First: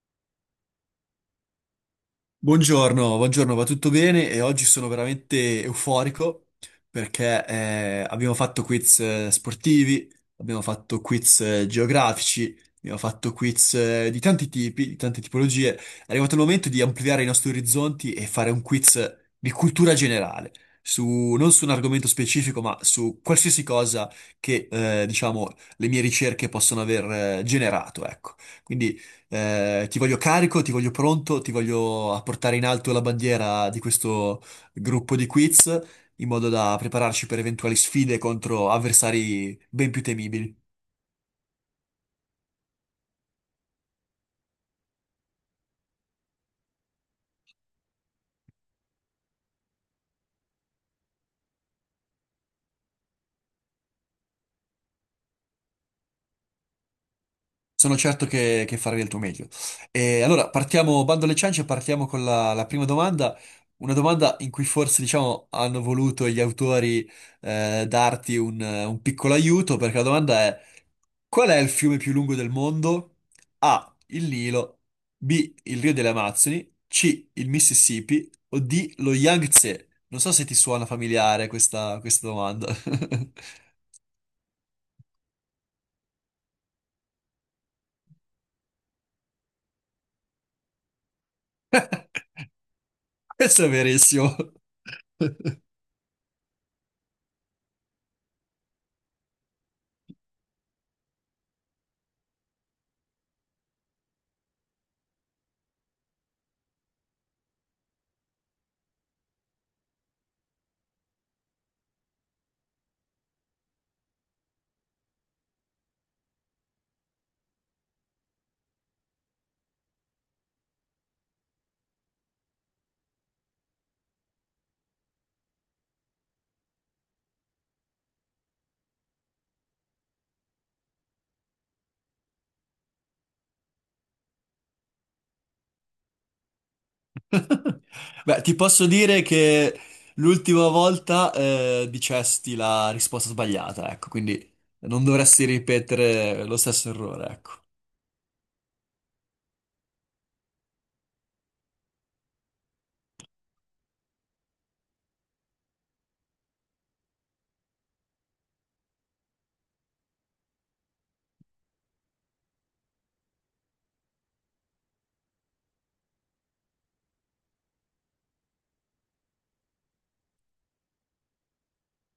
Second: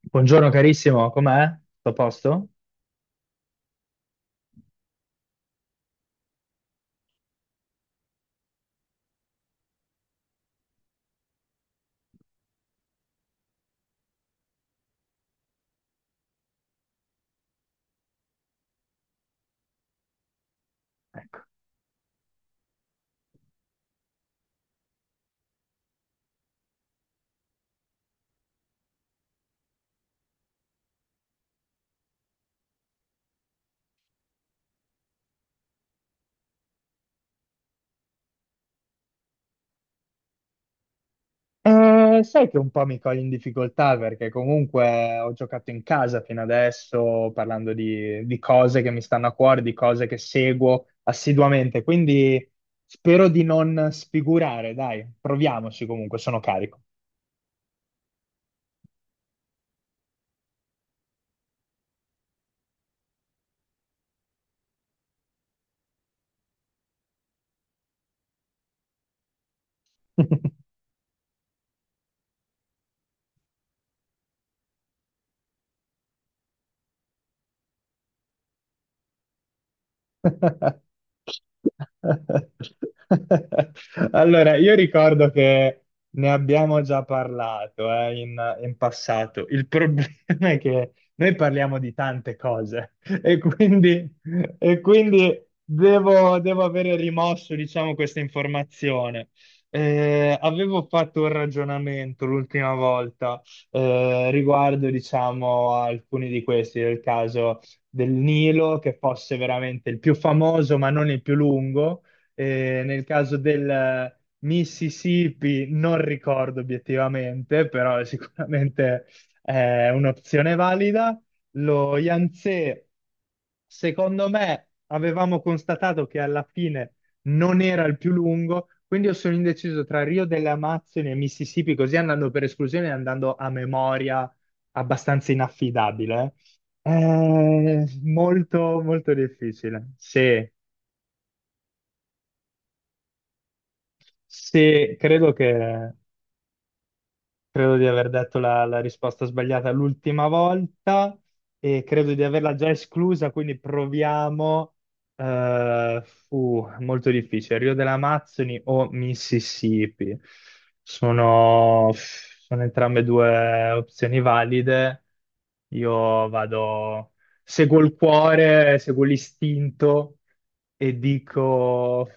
Buongiorno carissimo, com'è? Tutto a posto? Buongiorno, buongiorno, va tutto bene e oggi sono veramente euforico perché abbiamo fatto quiz sportivi, abbiamo fatto quiz geografici, abbiamo fatto quiz di tanti tipi, di tante tipologie. È arrivato il momento di ampliare i nostri orizzonti e fare un quiz di cultura generale, non su un argomento specifico, ma su qualsiasi cosa che, diciamo, le mie ricerche possono aver generato, ecco. Quindi ti voglio carico, ti voglio pronto, ti voglio a portare in alto la bandiera di questo gruppo di quiz in modo da prepararci per eventuali sfide contro avversari ben più temibili. Sai che un po' mi cogli in difficoltà perché comunque ho giocato in casa fino adesso parlando di cose che mi stanno a cuore, di cose che seguo assiduamente, quindi spero di non sfigurare, dai, proviamoci comunque, sono carico. Sono certo che farai del tuo meglio. E allora, partiamo, bando alle ciance, partiamo con la prima domanda. Una domanda in cui forse, diciamo, hanno voluto gli autori darti un piccolo aiuto, perché la domanda è: qual è il fiume più lungo del mondo? A. Il Nilo, B. Il Rio delle Amazzoni, C. Il Mississippi o D. Lo Yangtze? Non so se ti suona familiare questa domanda. Allora, io ricordo che ne abbiamo già parlato, in passato. Il problema è che noi parliamo di tante cose e Questo è quindi, verissimo. e quindi devo avere rimosso, diciamo, questa informazione. Avevo fatto un ragionamento l'ultima volta riguardo, diciamo, a alcuni di questi, nel caso del Nilo, che fosse veramente il più famoso, ma non il più lungo. Nel caso del Mississippi non ricordo obiettivamente, però è un'opzione valida. Lo Yangtze, secondo me, avevamo constatato che alla fine non era il più lungo, quindi io sono indeciso tra Rio delle Amazzoni e Mississippi, così andando per esclusione e andando a memoria abbastanza inaffidabile. Beh, ti posso Molto dire che difficile. Sì, l'ultima volta dicesti la risposta sbagliata, ecco, quindi sì, non dovresti ripetere lo stesso errore, ecco. credo di aver detto la risposta sbagliata l'ultima volta e credo di averla già esclusa, quindi proviamo. eh, Fu molto difficile. Rio delle Amazzoni o Mississippi? Sono entrambe due opzioni valide. Io vado, Seguo il cuore, seguo l'istinto e dico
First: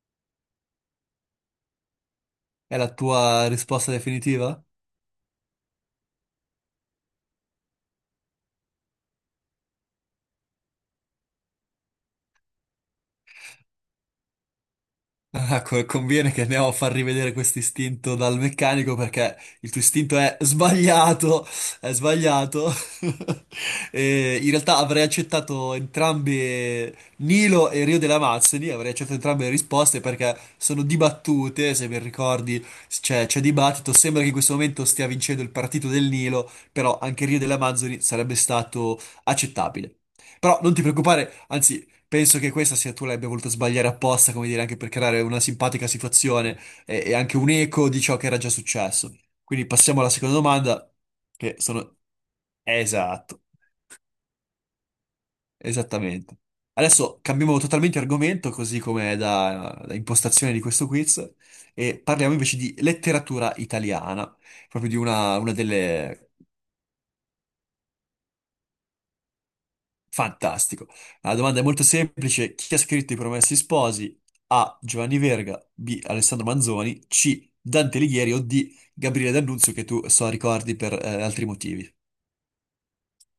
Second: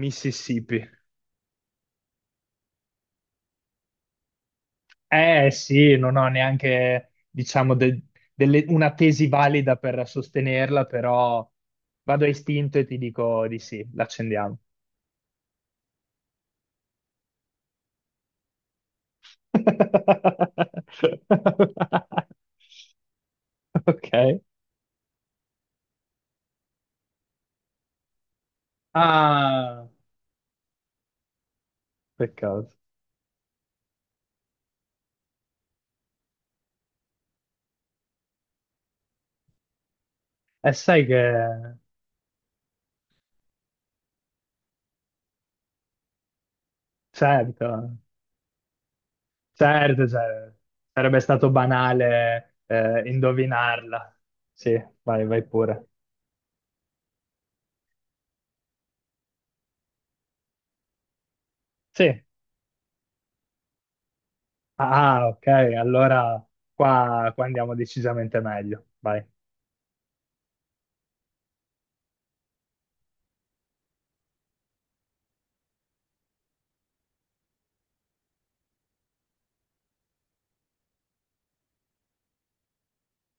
Mississippi. È la tua risposta definitiva? Eh sì, non ho neanche, diciamo, una tesi valida per sostenerla, però vado a istinto e ti dico di sì, l'accendiamo. Ah, conviene che andiamo a far rivedere questo istinto dal meccanico perché il tuo istinto è sbagliato, è sbagliato. Ok. E in realtà avrei accettato entrambe Nilo e Rio delle Amazzoni, avrei accettato entrambe le Ah, risposte perché sono dibattute, se ben ricordi peccato. c'è dibattito, sembra che in questo momento stia vincendo il partito del Nilo, però anche Rio delle Amazzoni sarebbe stato accettabile. Però E non ti sai che, preoccupare, anzi penso che questa sia tu l'abbia voluta sbagliare apposta, come dire, anche per creare una simpatica situazione e anche un eco certo, di ciò che era già successo. Quindi passiamo certo, alla seconda cioè, domanda, sarebbe stato che sono... banale Esatto, indovinarla. Sì, vai, vai pure. esattamente. Adesso cambiamo totalmente argomento, così come è da impostazione di questo quiz, e Sì. parliamo invece di letteratura italiana, proprio di Ah, ok, una delle... allora qua andiamo decisamente meglio. Vai. Fantastico. La domanda è molto semplice. Chi ha scritto I Promessi Sposi? A. Giovanni Verga, B. Alessandro Manzoni, C. Dante Alighieri o D. Gabriele D'Annunzio, che tu so ricordi per altri motivi,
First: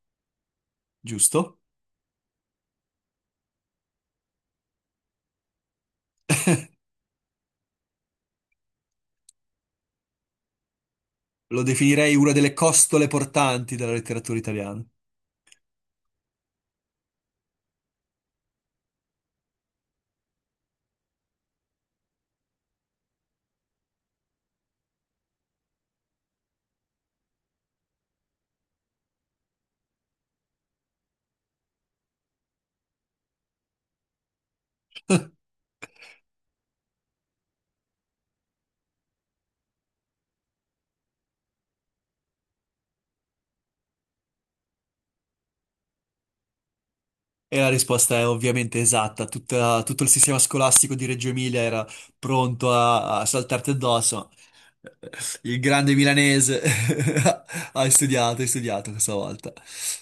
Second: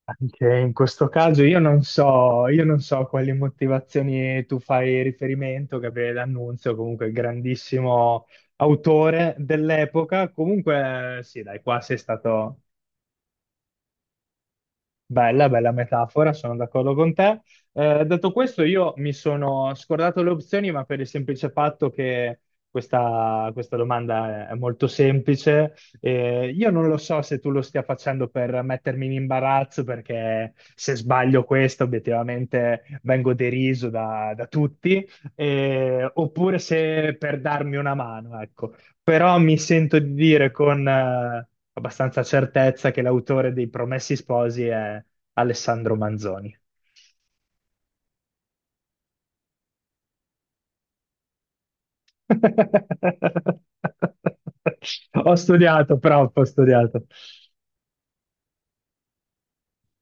Anche in questo caso giusto? Io non so quali motivazioni tu fai riferimento, che l'annunzio, comunque grandissimo autore dell'epoca. Comunque, sì, dai, Lo qua sei definirei una delle stato. costole portanti della letteratura italiana. Bella, bella metafora, sono d'accordo con te. Detto questo, io mi sono scordato le opzioni, ma per il semplice fatto che questa domanda è molto semplice. Io non lo so se tu lo stia facendo per mettermi in imbarazzo, perché se sbaglio questo, obiettivamente vengo deriso da tutti, oppure se per darmi una mano, ecco, però mi sento di dire con abbastanza certezza che l'autore dei Promessi Sposi è Alessandro Manzoni. E la risposta è ovviamente esatta. Tutto il sistema scolastico di Reggio Emilia era pronto a saltarti addosso. Ho Il grande studiato, però ho milanese studiato. Hai studiato questa volta.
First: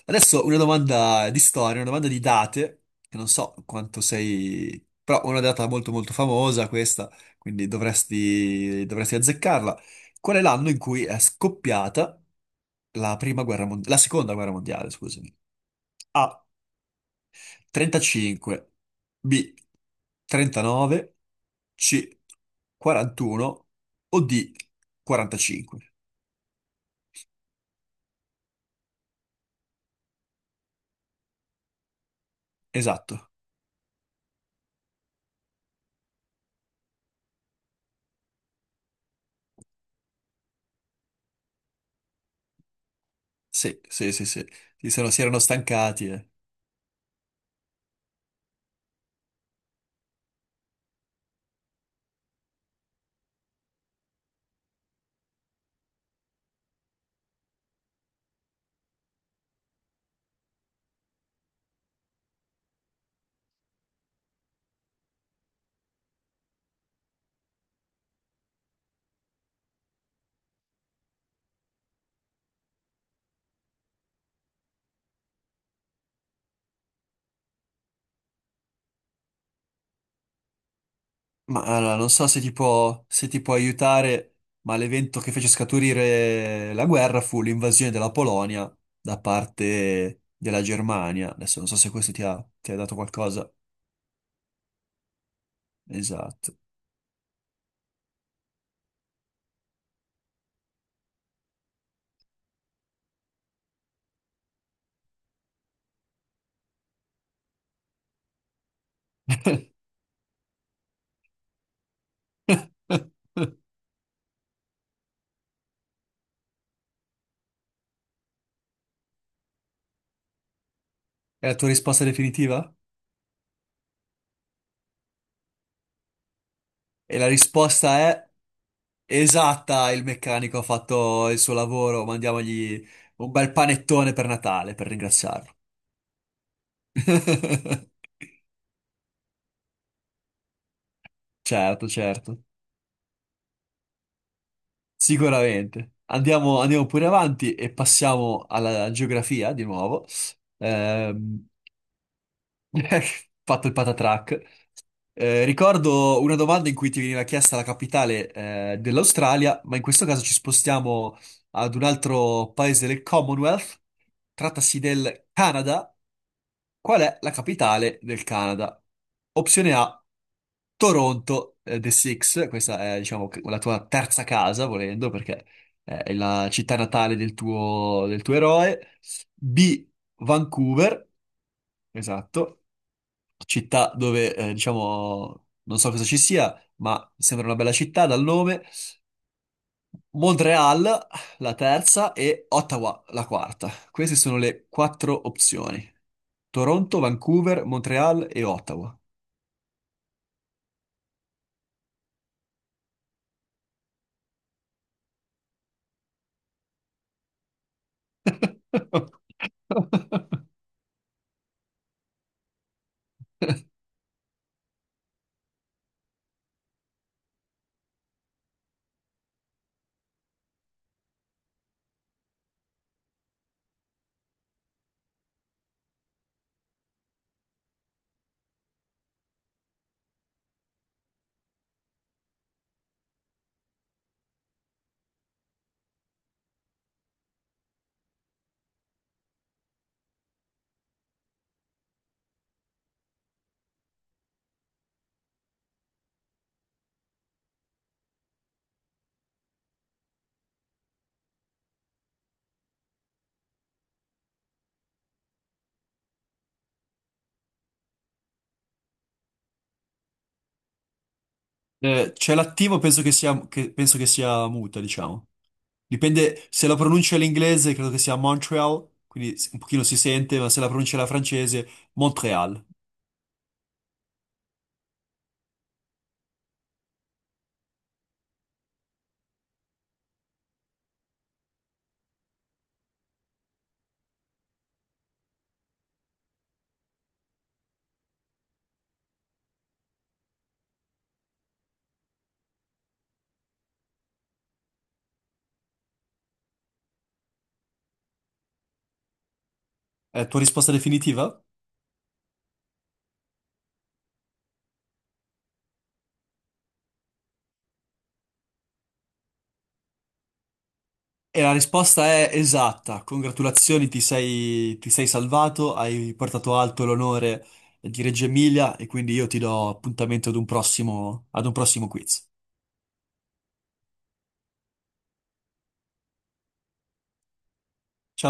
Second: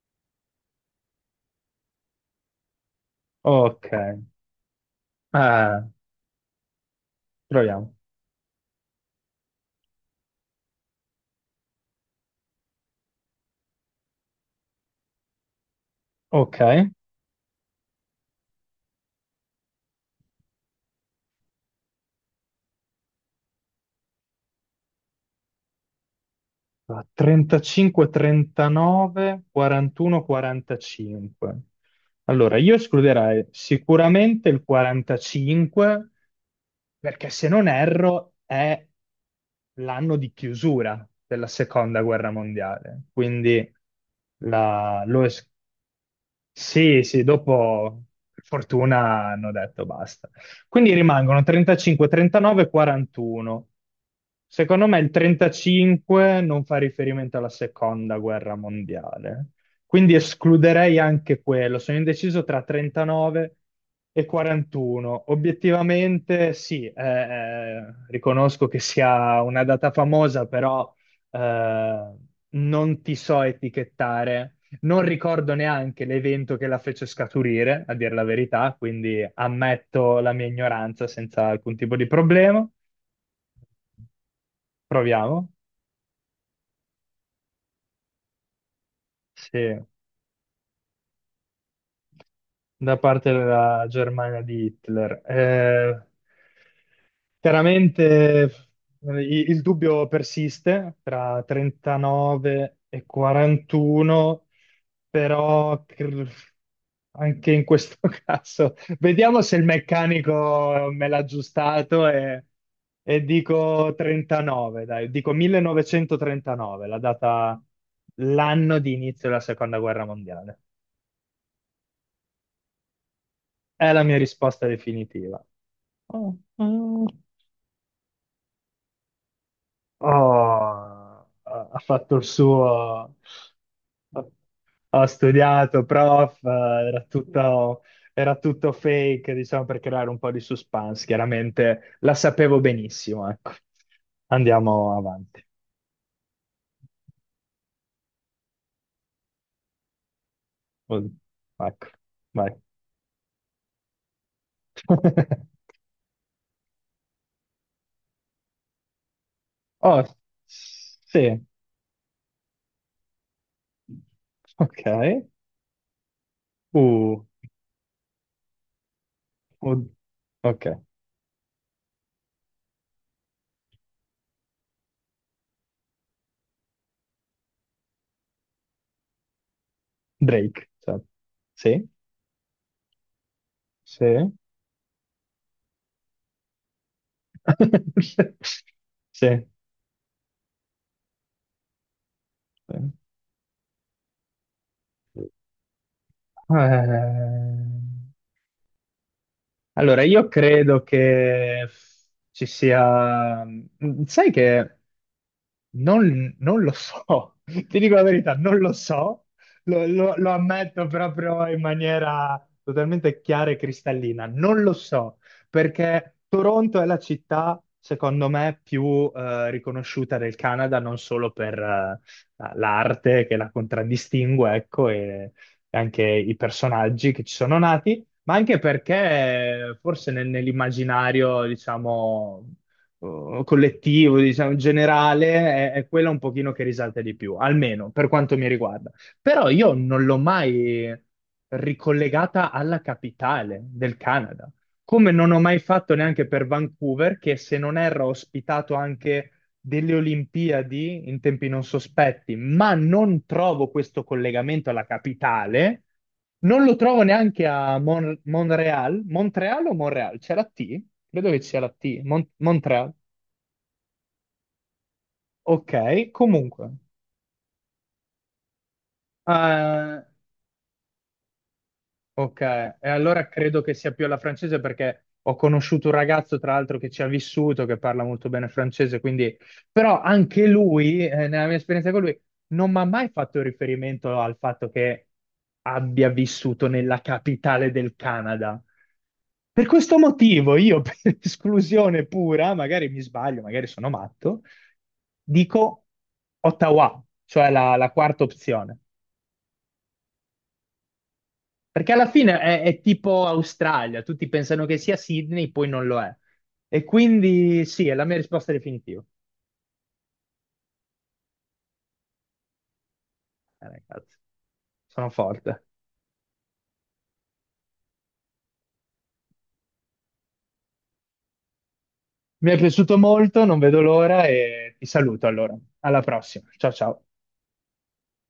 Adesso una domanda di storia, una domanda di date, che non so Ok. quanto sei... però una data molto molto famosa questa, quindi Proviamo. dovresti, dovresti azzeccarla. Qual è l'anno in cui è scoppiata la prima guerra mondiale, la seconda guerra mondiale, scusami? A. Ok, 35, B, 39, C, 41 o D, 45. 35-39, 41-45. Allora, io Esatto. escluderei sicuramente il 45 perché se non erro è l'anno di chiusura della seconda guerra mondiale, quindi Sì, sì, sì, sì. Sì, se la- non si lo erano es- stancati, eh. sì, sì, dopo per fortuna hanno detto basta. Quindi rimangono 35, 39, 41. Secondo me il 35 non fa riferimento alla seconda guerra mondiale, quindi escluderei anche quello. Sono indeciso tra 39 e 41. Obiettivamente sì, riconosco che sia una data famosa, però eh, non ti so etichettare, non ricordo neanche l'evento che la fece scaturire, a dire la verità, quindi ammetto la mia ignoranza senza Ma alcun tipo allora, di non so se ti problema. può, se ti può aiutare, ma l'evento che Proviamo. fece scaturire la guerra fu l'invasione della Polonia da Sì. parte della Germania. Adesso non so se questo ti ha dato Da parte qualcosa. della Germania di Hitler. Esatto. Chiaramente il dubbio persiste tra 39 e 41, però anche in questo caso vediamo se il meccanico me l'ha aggiustato e dico 39, dai, dico 1939, la data, l'anno di inizio della seconda guerra mondiale. È la tua risposta definitiva? È la mia risposta definitiva. Oh, mm, E la risposta è... esatta, il meccanico ha oh, fatto il suo ha lavoro, fatto il mandiamogli suo, un bel panettone per Natale per ha ringraziarlo. studiato, prof, era tutto, era tutto fake, diciamo, per creare un po' di suspense. Certo, Chiaramente la certo, sapevo benissimo, ecco. Andiamo avanti. sicuramente. Andiamo, andiamo pure avanti e passiamo alla geografia di nuovo. Oh, Ehm, ecco, vai. fatto il patatrack. Ricordo una domanda in cui ti veniva chiesta la capitale, dell'Australia, ma in Oh, questo caso ci spostiamo sì. ad un altro paese del Commonwealth. Trattasi Ok. del Canada. Qual è Uh, la capitale del Canada? Opzione oh, A, ok. Toronto, The Six. Questa è, diciamo, la tua terza casa, volendo, perché è la città natale del tuo eroe. B, Drake. Vancouver. Sì, Esatto, città sì. dove, diciamo, non so cosa ci sia, ma sembra una bella città dal nome. Sì, sì. Montreal, la terza, e Eh, Ottawa, la quarta. Queste sono le quattro opzioni. Toronto, Vancouver, Montreal e Ottawa. allora, io credo che ci sia... sai che non, non lo so, ti dico la verità, non lo so, lo ammetto proprio in maniera totalmente chiara e cristallina, non lo so, perché Toronto è la città, secondo me, più riconosciuta del Canada, non solo per l'arte che la contraddistingue, ecco, e anche i personaggi che ci sono nati, ma anche perché forse nell'immaginario, diciamo collettivo, diciamo, generale, è quella un pochino che risalta di più, almeno per quanto mi riguarda. Però io non l'ho mai ricollegata alla capitale del Canada, come non ho mai fatto neanche per Vancouver, che se non erro ha ospitato anche delle Olimpiadi in tempi non sospetti, ma non trovo questo collegamento alla capitale, non lo trovo neanche a Monreal. Montreal o Monreal? C'è la T? Credo che sia la T. C'è l'attivo, Montreal. penso che sia, penso che sia muta, diciamo. Ok, Dipende comunque. se la pronuncia è l'inglese, credo che sia Montreal, quindi un pochino si Eh, sente, ma se la pronuncia è la francese, Ok, Montreal. e allora credo che sia più alla francese perché ho conosciuto un ragazzo, tra l'altro, che ci ha vissuto, che parla molto bene francese, quindi... Però anche lui, nella mia esperienza con lui, non mi ha mai fatto riferimento al fatto che abbia vissuto nella capitale del Canada. Per questo motivo io, per esclusione pura, magari mi sbaglio, magari sono matto, dico Ottawa, cioè la quarta opzione. È tua risposta definitiva? Perché alla fine è tipo Australia, tutti pensano che sia Sydney, poi non lo è. E quindi sì, è la mia risposta definitiva. E la risposta è esatta. Congratulazioni, Ragazzi, ti sei sono forte. salvato, hai portato alto l'onore di Reggio Emilia e quindi io ti do appuntamento ad un prossimo quiz. Mi è piaciuto molto, non vedo l'ora e ti saluto allora. Alla prossima. Ciao ciao. Ciao.